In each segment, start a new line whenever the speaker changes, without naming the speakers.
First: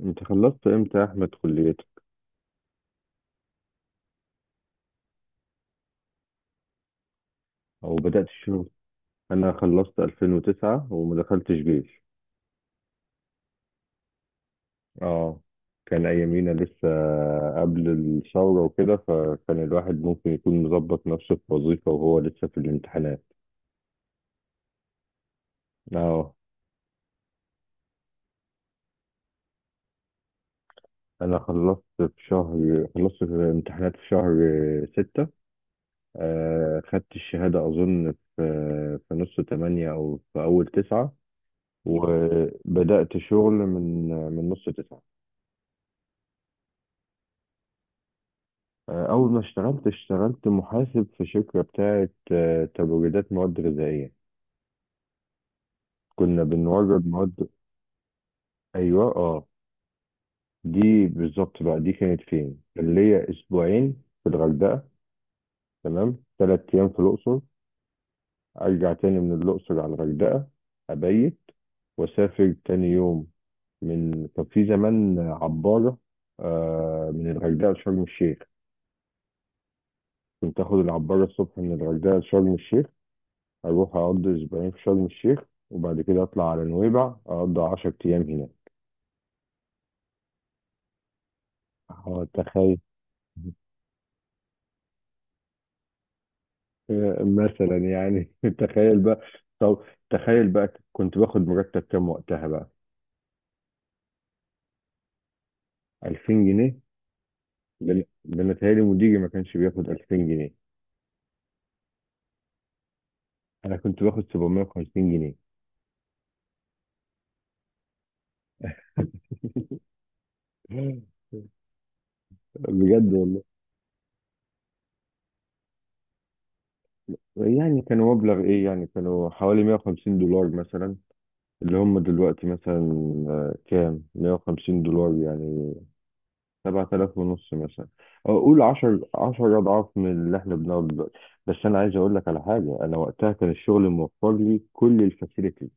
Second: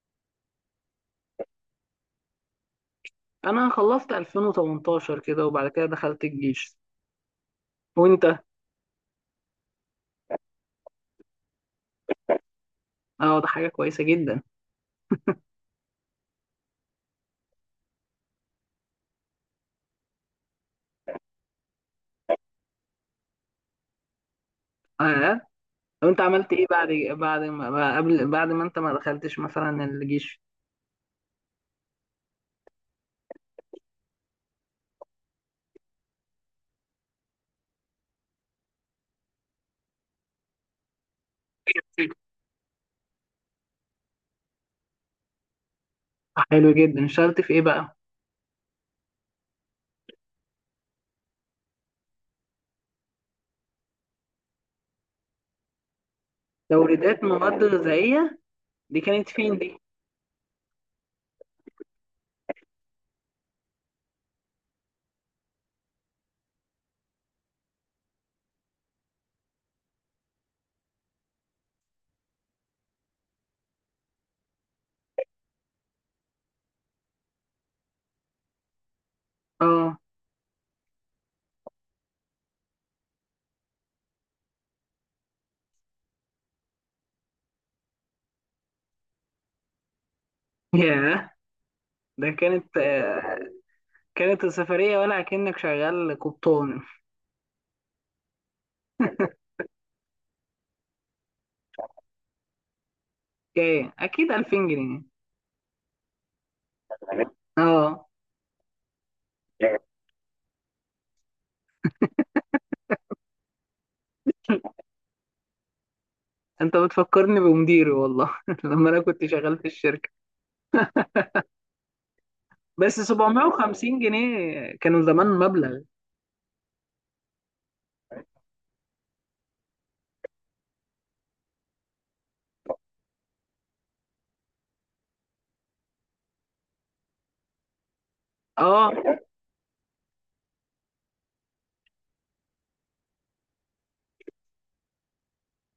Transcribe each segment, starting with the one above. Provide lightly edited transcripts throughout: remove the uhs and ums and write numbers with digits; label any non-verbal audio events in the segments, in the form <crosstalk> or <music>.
انت خلصت امتى يا احمد، كليتك
انا خلصت 2018 كده وبعد كده دخلت الجيش.
او بدأت
وانت؟
الشغل؟ انا خلصت 2009 وما دخلتش جيش.
اه، ده حاجه كويسه جدا.
اه، كان ايامينا لسه قبل الثورة وكده، فكان الواحد ممكن يكون مظبط نفسه في وظيفة وهو لسه في الامتحانات.
اه، طب انت
اه.
عملت ايه بعد بعد ما قبل بعد ما انت ما دخلتش مثلا الجيش؟
انا خلصت في الامتحانات في شهر ستة. خدت الشهادة اظن في نص تمانية او في اول تسعة. وبدأت شغل من نص تسعة.
حلو جدا، اشتغلت في ايه بقى؟
أول ما اشتغلت، اشتغلت محاسب في شركة بتاعة تبريدات مواد غذائية. كنا بنورد
توريدات
مواد.
مواد غذائيه، دي
أيوة،
كانت
اه.
فين دي؟
دي بالظبط بقى، دي كانت فين؟ كان ليا أسبوعين في الغردقة، تمام، تلات أيام في الأقصر، أرجع تاني من الأقصر على الغردقة، أبيت، وأسافر تاني يوم. كان في زمان عبارة، من الغردقة لشرم الشيخ.
اه،
كنت آخد العبارة الصبح من الغردقة لشرم الشيخ، هروح أقضي أسبوعين في شرم الشيخ، وبعد كده أطلع على نويبع أقضي 10 أيام هناك.
ياه. ده كانت
تخيل.
آه، كانت السفريه ولا كأنك شغال قبطان؟
<laughs> مثلا يعني <laughs> تخيل بقى. طب، تخيل بقى كنت باخد مرتب كام وقتها بقى؟
ايه اكيد 2000 جنيه.
2000 جنيه؟ ده أنا
اه،
ده أنا متهيألي مديري ما كانش بياخد 2000 جنيه. أنا كنت باخد 750 جنيه.
انت بتفكرني بمديري والله <laughs> لما انا كنت شغال في الشركه.
<laughs>
بس
بجد والله.
750 جنيه كانوا زمان مبلغ.
يعني كانوا مبلغ إيه؟ يعني كانوا حوالي 150 دولار مثلا. اللي هم دلوقتي مثلا، كام 150 دولار يعني؟ 7000 ونص مثلا. أو قول 10
اه
10 اضعاف من اللي احنا بناخده دلوقتي. بس انا عايز اقول لك على حاجه، انا وقتها كان الشغل موفر لي كل الفاسيلتي.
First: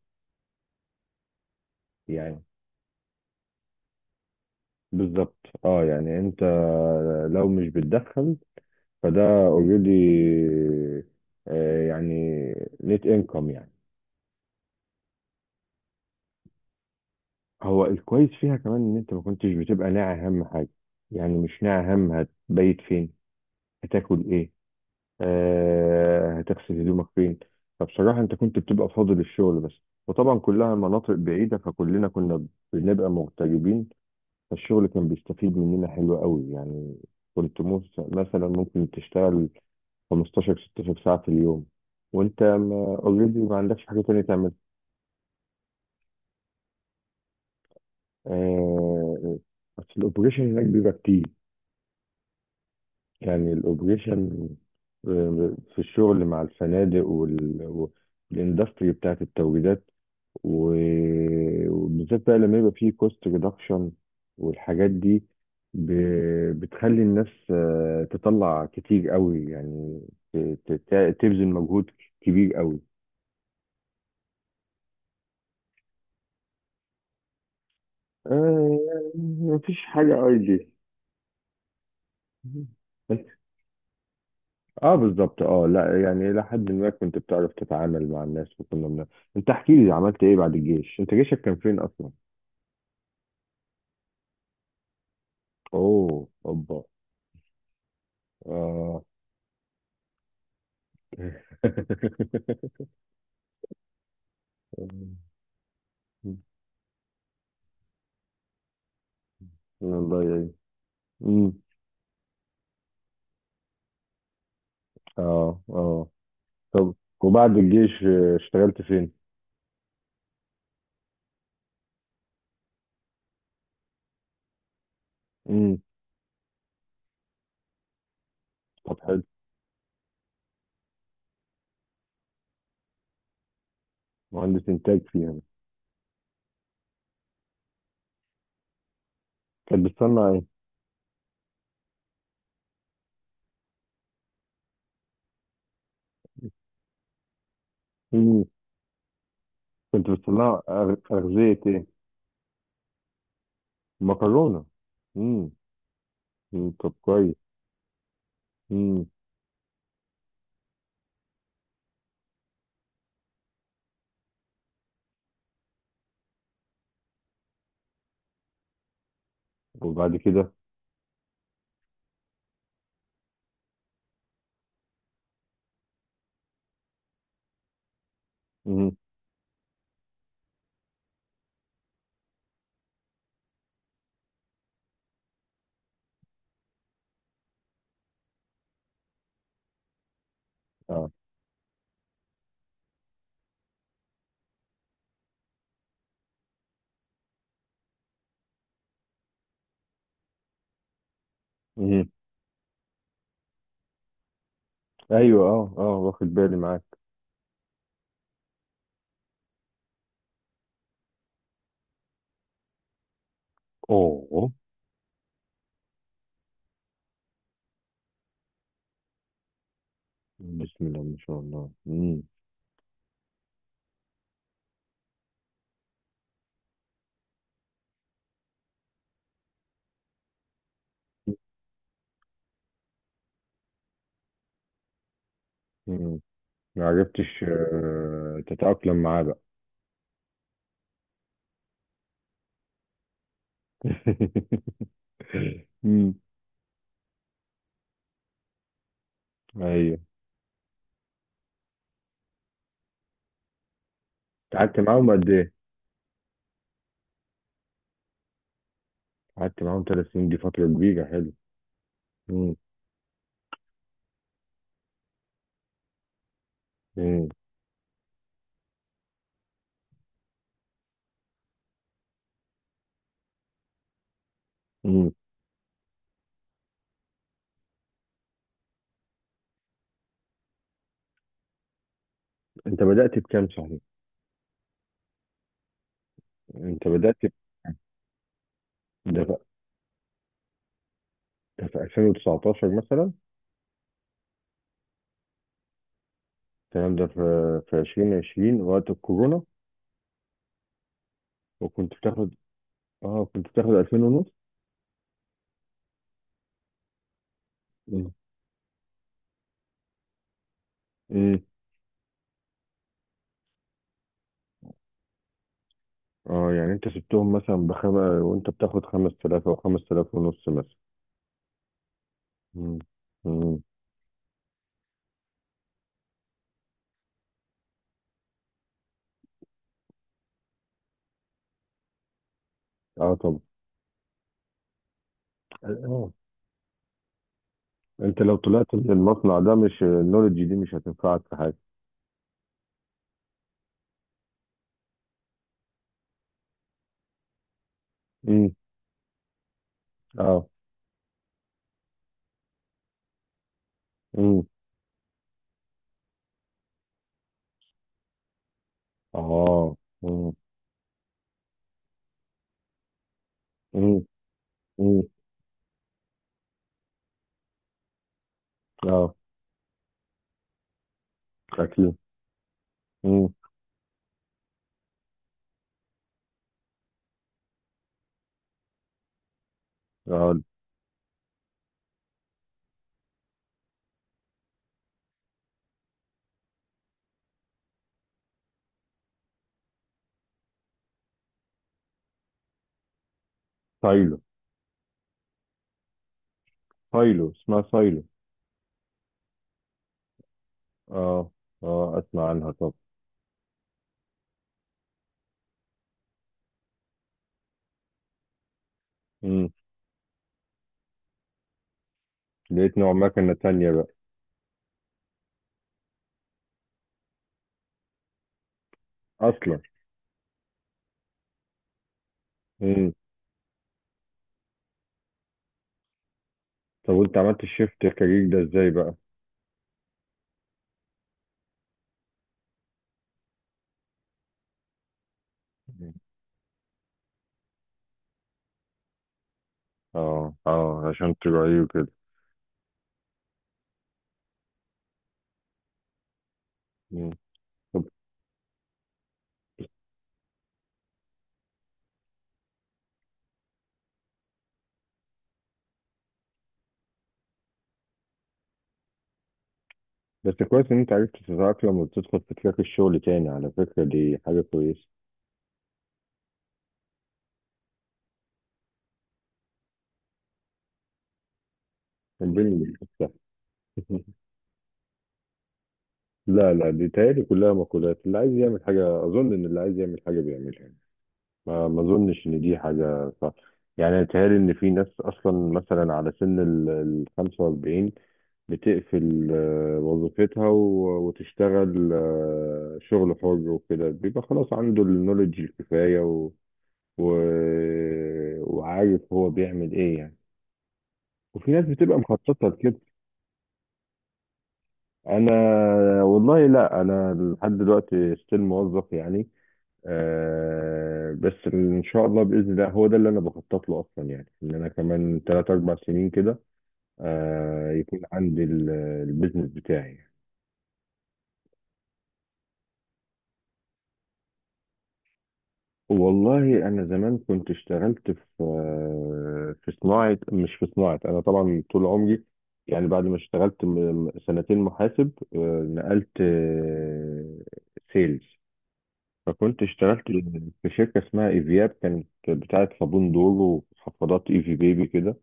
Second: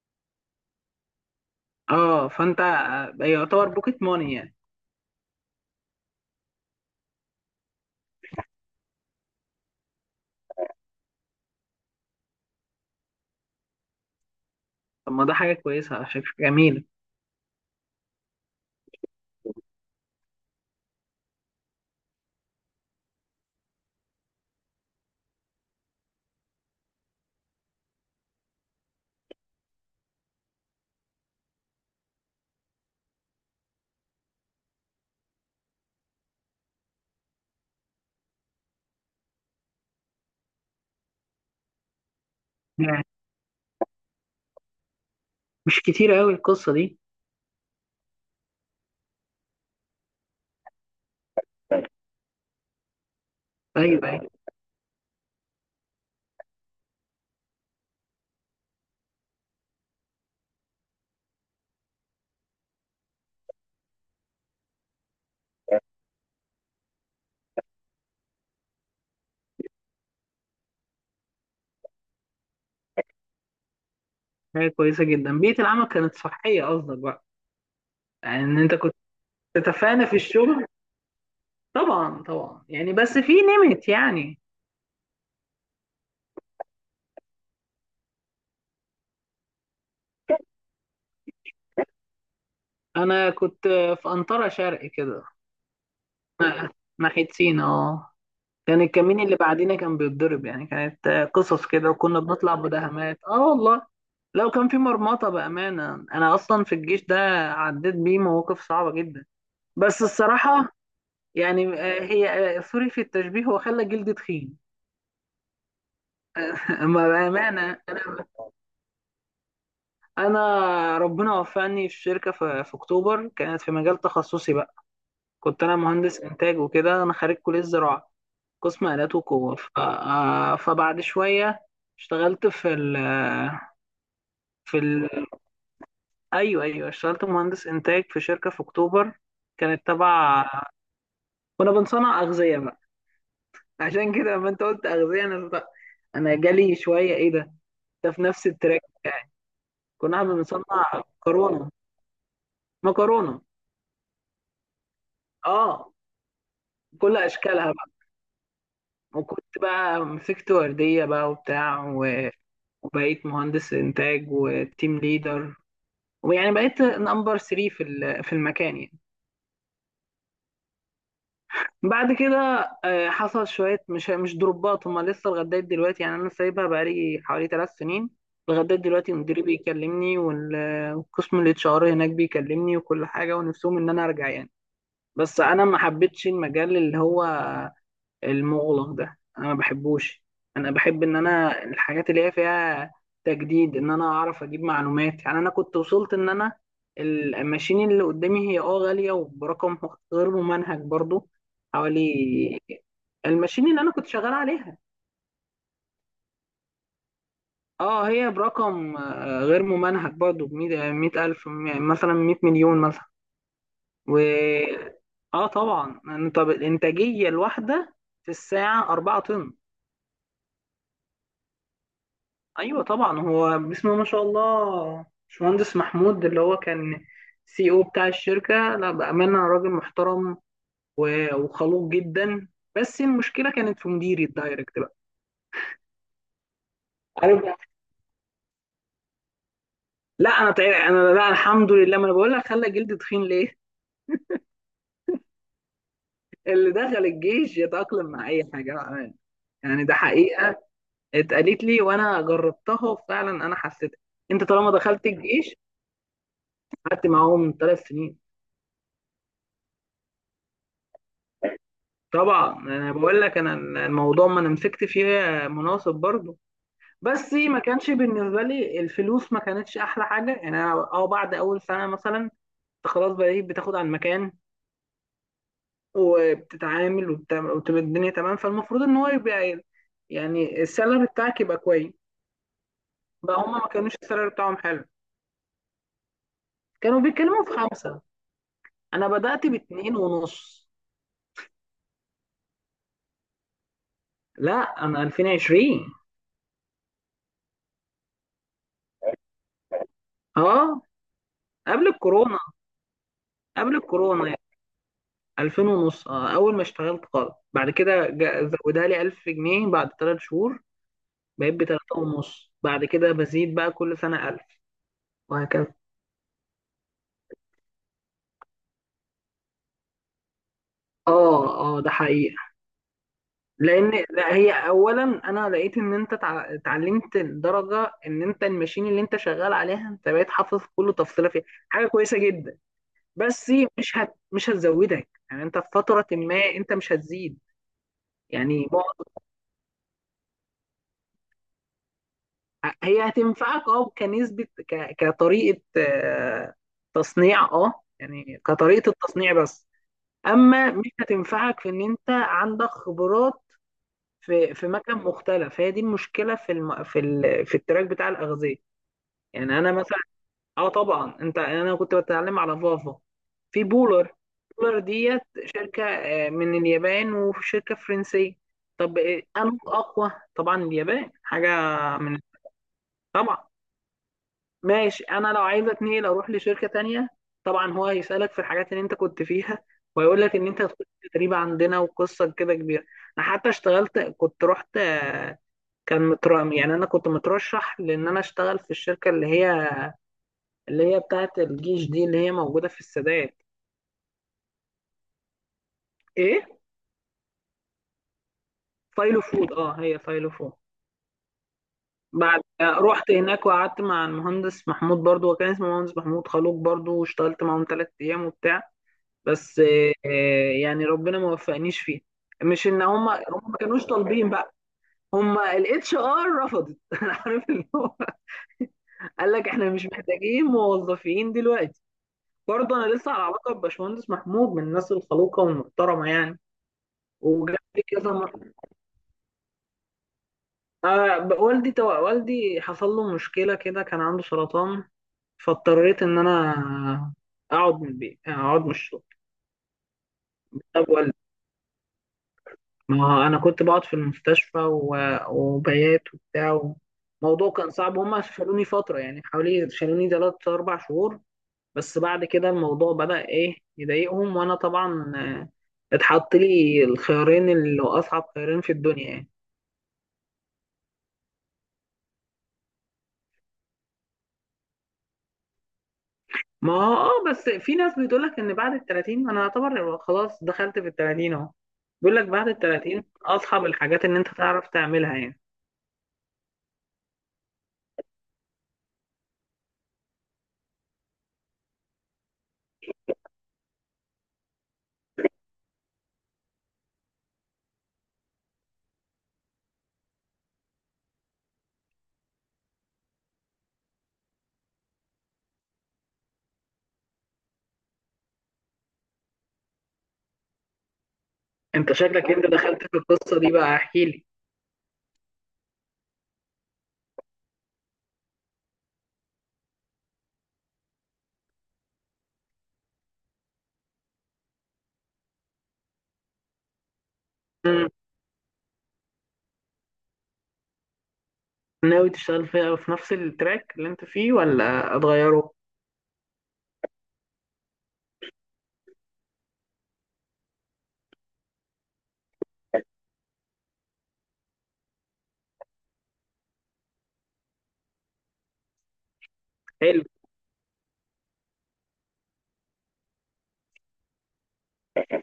اه،
يعني
فانت يعتبر بوكيت ماني يعني.
بالظبط. اه يعني انت لو مش بتدخل، فده اوريدي، يعني نت انكم يعني.
طب ما ده حاجه كويسه على فكره، جميله.
هو الكويس فيها كمان ان انت ما كنتش بتبقى ناعي اهم حاجه، يعني مش ناعي اهم هتبيت فين، هتاكل ايه، هتغسل هدومك فين. فبصراحة انت كنت بتبقى فاضي للشغل بس. وطبعا كلها مناطق بعيدة فكلنا كنا بنبقى مغتربين. فالشغل كان بيستفيد مننا حلو قوي يعني. مثلا ممكن تشتغل 15 16 ساعة في اليوم، وانت
يعني
اوريدي ما already ما عندكش حاجة تانية تعملها.
مش كتير قوي القصه دي؟
آه، بس الاوبريشن هناك بيبقى كتير، يعني
ايوه ايوه،
الاوبريشن في الشغل مع الفنادق والاندستري بتاعت التوريدات، وبالذات بقى لما يبقى فيه كوست ريدكشن والحاجات دي، ب... بتخلي الناس تطلع كتير قوي، يعني تبذل مجهود كبير قوي.
حاجه كويسه جدا، بيئه العمل كانت صحيه قصدك بقى، يعني ان انت
آه
كنت
يعني مفيش
تتفانى في
حاجة
الشغل.
ايدي.
طبعا طبعا، يعني بس
<laughs>
في نمت يعني.
اه بالظبط. اه، لا، يعني الى حد ما كنت بتعرف تتعامل مع الناس، انت احكي لي، عملت ايه بعد الجيش؟ انت جيشك كان فين اصلا؟
انا كنت في انطره شرق كده،
اوه، اوبا.
ناحيه سينا. اه، كان
اه.
الكمين اللي بعدينا كان بيتضرب، يعني كانت قصص كده، وكنا بنطلع
<laughs>
مداهمات، اه والله. لو كان في مرمطة بأمانة، أنا أصلا في الجيش ده عديت بيه مواقف صعبة جدا، بس
الله.
الصراحة
امم.
يعني آه، هي آه، سوري في التشبيه، هو خلى جلدي تخين.
اه، اه.
<laughs>
طب
أما
وبعد
بأمانة.
الجيش
أنا
اشتغلت فين؟
أنا ربنا وفقني في شركة في أكتوبر، كانت في مجال تخصصي بقى. كنت أنا
امم.
مهندس إنتاج وكده، أنا خريج كلية زراعة قسم
طب
آلات
حلو.
وقوة. فبعد شوية اشتغلت في
مهندس
في
انتاج
ال...
فيها.
ايوه ايوه، اشتغلت مهندس انتاج في شركه في اكتوبر،
كانت
كانت
بتصنع ايه؟
تبع. كنا بنصنع اغذيه بقى. <laughs> عشان كده لما انت قلت اغذيه انا بقى انا جالي شويه ايه ده في
امم.
نفس التراك يعني.
كنت
كنا احنا
بتصنع
بنصنع
اغذية
مكرونه،
ايه؟
مكرونه
مكرونة. امم.
اه،
أمم، طب
كل
كويس.
اشكالها بقى.
امم.
وكنت بقى مسكت ورديه بقى وبتاع، وبقيت مهندس انتاج وتيم ليدر، ويعني بقيت نمبر 3 في في المكان يعني.
وبعد كده؟
بعد كده حصل شوية مش دروبات، هما لسه لغاية دلوقتي يعني، أنا سايبها بقالي حوالي 3 سنين. لغاية
امم.
دلوقتي مديري بيكلمني والقسم الاتش ار هناك بيكلمني وكل حاجة، ونفسهم إن أنا أرجع يعني. بس أنا ما حبيتش المجال اللي هو المغلق ده، انا ما بحبوش. انا بحب
اه.
ان انا الحاجات اللي هي فيها تجديد، ان انا اعرف اجيب معلومات. يعني انا كنت وصلت ان انا الماشين اللي قدامي هي اه غالية، وبرقم غير ممنهج برضو،
امم.
حوالي الماشين اللي انا كنت شغال عليها
ايوه، اه، اه، واخد بالي معاك.
اه هي برقم غير ممنهج برضو بمية ألف، مثلا مية مليون مثلا.
اوه.
و اه طبعا انت الانتاجية الواحدة في الساعة 4 طن.
بسم الله ما شاء الله. امم.
ايوه طبعا، هو اسمه ما شاء الله باشمهندس محمود، اللي هو كان سي او بتاع الشركه، لا بامانه راجل محترم وخلوق جدا. بس المشكله كانت في مديري الدايركت بقى،
أمم. ما
عارف
عرفتش
بقى؟
تتأقلم معاه بقى.
لا انا طيب، انا لا الحمد لله، ما انا بقول لك خلى جلدي تخين ليه.
<laughs> امم.
<laughs> اللي دخل الجيش يتاقلم مع اي حاجه بأمانة. يعني ده
ايوه.
حقيقه، اتقالت لي وانا جربتها وفعلا انا حسيت، انت طالما
قعدت
دخلت
معاهم قد ايه؟
الجيش. قعدت معاهم 3 سنين.
قعدت معاهم ثلاث سنين؟ دي فترة كبيرة، حلو. مم.
طبعا انا بقول لك انا الموضوع، ما انا مسكت فيه مناصب برضو،
مم.
بس ما كانش بالنسبه لي الفلوس ما كانتش احلى حاجه يعني. انا اه بعد اول سنه مثلا انت خلاص بقيت بتاخد على المكان،
مم.
وبتتعامل وبتبقى الدنيا تمام. فالمفروض ان هو يبقى، يعني السالري بتاعك يبقى كويس.
انت بدأت
بقى
بكام
هما ما
صحيح؟
كانوش السالري بتاعهم حلو،
انت
كانوا
بدأت
بيتكلموا في خمسه، انا
ب- ده في
بدات باتنين ونص.
ده في 2019 مثلا؟
لا انا 2020.
الكلام ده في 2020 وقت الكورونا؟
اه، قبل
وكنت بتاخد
الكورونا.
اه كنت بتاخد
قبل
2000 ونص.
الكورونا 2000 ونص اه اول ما اشتغلت خالص، بعد كده
مم.
زودها لي 1000 جنيه بعد 3 شهور،
مم.
بقيت ب 3 ونص، بعد كده بزيد بقى كل سنة 1000 وهكذا.
اه يعني انت سبتهم مثلا بخمسة وانت بتاخد 5000 او 5000 ونص مثلا.
اه اه، ده حقيقة.
مم. مم.
لان لا هي اولا انا لقيت ان انت اتعلمت، لدرجة ان انت الماشين اللي انت شغال عليها انت بقيت حافظ كل تفصيلة فيها، حاجة كويسة جدا.
اه طبعا.
بس مش هتزودك، يعني انت في فترة
اه.
ما انت مش هتزيد.
انت لو
يعني
طلعت من المصنع ده، مش النولج دي مش هتنفعك في حاجة.
هي هتنفعك اه كنسبة، كطريقة تصنيع، اه يعني
مم.
كطريقة التصنيع بس.
اه.
اما مش هتنفعك في ان انت عندك خبرات
مم.
في مكان مختلف، هي دي المشكلة في التراك بتاع الأغذية. يعني انا
اه.
مثلا
مم.
اه طبعا انت انا كنت بتعلم على فافا في
امم.
بولر. بولر
امم،
ديت شركة من اليابان، وشركة فرنسية. طب
اه،
انه اقوى طبعا، اليابان حاجة
اكيد.
من
امم.
طبعا. ماشي، انا لو عايز اتنقل اروح لشركه تانية، طبعا هو هيسالك في الحاجات اللي انت كنت فيها، ويقول لك
اه.
ان انت هتخش تدريب عندنا، وقصه كده كبيره. انا حتى اشتغلت كنت رحت كان مترام، يعني انا كنت مترشح لان انا اشتغل في الشركه اللي هي بتاعه الجيش دي، اللي هي موجوده في السادات.
سايلو.
ايه
سايلو، اسمها سايلو.
فايلو فود، اه هي فايلو فود.
اه، اه، اسمع
بعد
عنها. طب.
رحت هناك وقعدت مع المهندس محمود برضو، وكان اسمه مهندس محمود، خلوق برضو، واشتغلت معاهم 3 ايام وبتاع.
امم.
بس يعني ربنا ما وفقنيش فيه، مش
لقيت
ان
نوع
هم
مكنة
هم ما
تانية
كانوش
بقى؟
طالبين بقى، هم الاتش ار رفضت. <laughs> انا عارف اللي هو <laughs> قال لك
اصلا.
احنا مش محتاجين موظفين دلوقتي. برضه
امم.
انا لسه على علاقه بباشمهندس محمود، من الناس الخلوقه والمحترمه يعني.
طب وانت عملت
وجاب لي
الشيفت
كذا
كارير
مره.
ده ازاي بقى؟
آه، والدي حصل له مشكله كده، كان عنده سرطان.
مم.
فاضطريت ان انا اقعد من البيت، اقعد من الشغل.
اه، اه،
طب
عشان تراعيه كده.
ما هو انا كنت بقعد في المستشفى، وبيات وبتاع،
مم.
الموضوع كان
طب.
صعب. هما شالوني فتره، يعني حوالي شالوني 3 4 شهور، بس بعد كده الموضوع بدأ ايه يضايقهم، وانا طبعا اتحط لي الخيارين اللي هو اصعب خيارين في الدنيا يعني.
بس كويس ان انت عرفت تتأقلم وتدخل في تراك الشغل تاني، على فكرة دي حاجة كويسة.
ما هو اه، بس في ناس بتقول لك ان بعد ال 30، انا اعتبر خلاص دخلت في ال 30 اهو، بيقول لك بعد ال
الدنيا مش
30
سهلة.
اصعب الحاجات
<laughs>
ان انت تعرف تعملها يعني.
لا، لا، دي تهيألي كلها مقولات. اللي عايز يعمل حاجة، أظن إن اللي عايز يعمل حاجة بيعملها. ما اظنش ان دي حاجه صح. يعني بيتهيألي ان في ناس اصلا مثلا على سن ال 45، بتقفل وظيفتها، وتشتغل شغل حر وكده، بيبقى خلاص عنده النولج الكفاية و... وعارف هو بيعمل ايه يعني. وفي ناس
انت
بتبقى
شكلك انت
مخططة لكده.
دخلت في القصه دي بقى، احكي
انا والله، لا، انا لحد دلوقتي ستيل موظف يعني. آه بس ان شاء الله، باذن الله، هو ده اللي انا بخطط له اصلا، يعني ان انا كمان 3 4 سنين كده
لي،
يكون عندي البيزنس بتاعي.
ناوي تشتغل فيها في نفس التراك اللي انت فيه ولا اتغيره؟
والله انا زمان كنت اشتغلت في في صناعه، مش في صناعه انا طبعا طول عمري، يعني بعد ما اشتغلت سنتين محاسب، نقلت سيلز. فكنت اشتغلت
حلو.
في شركه اسمها ايفياب، كانت بتاعه صابون دور وحفاضات ايفي بيبي كده.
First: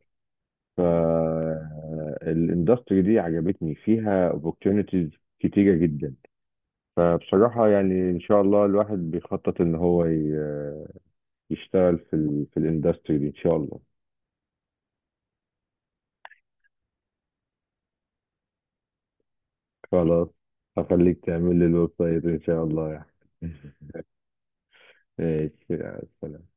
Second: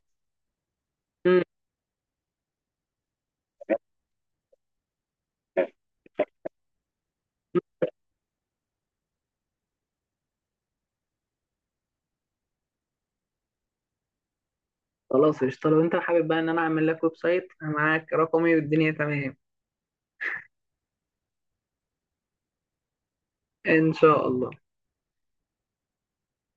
مم.
فالاندستري دي عجبتني فيها opportunities كتيرة جدا. فبصراحة يعني إن شاء الله الواحد بيخطط إن هو يشتغل في الاندستري دي إن شاء الله.
خلاص قشطة، لو انت حابب بقى ان انا اعمل لك ويب سايت، انا معاك رقمي والدنيا تمام.
خلاص، هخليك تعمل لي الويب سايت إن شاء الله يعني. <laughs>
ان شاء الله.
ماشي، يا سلام.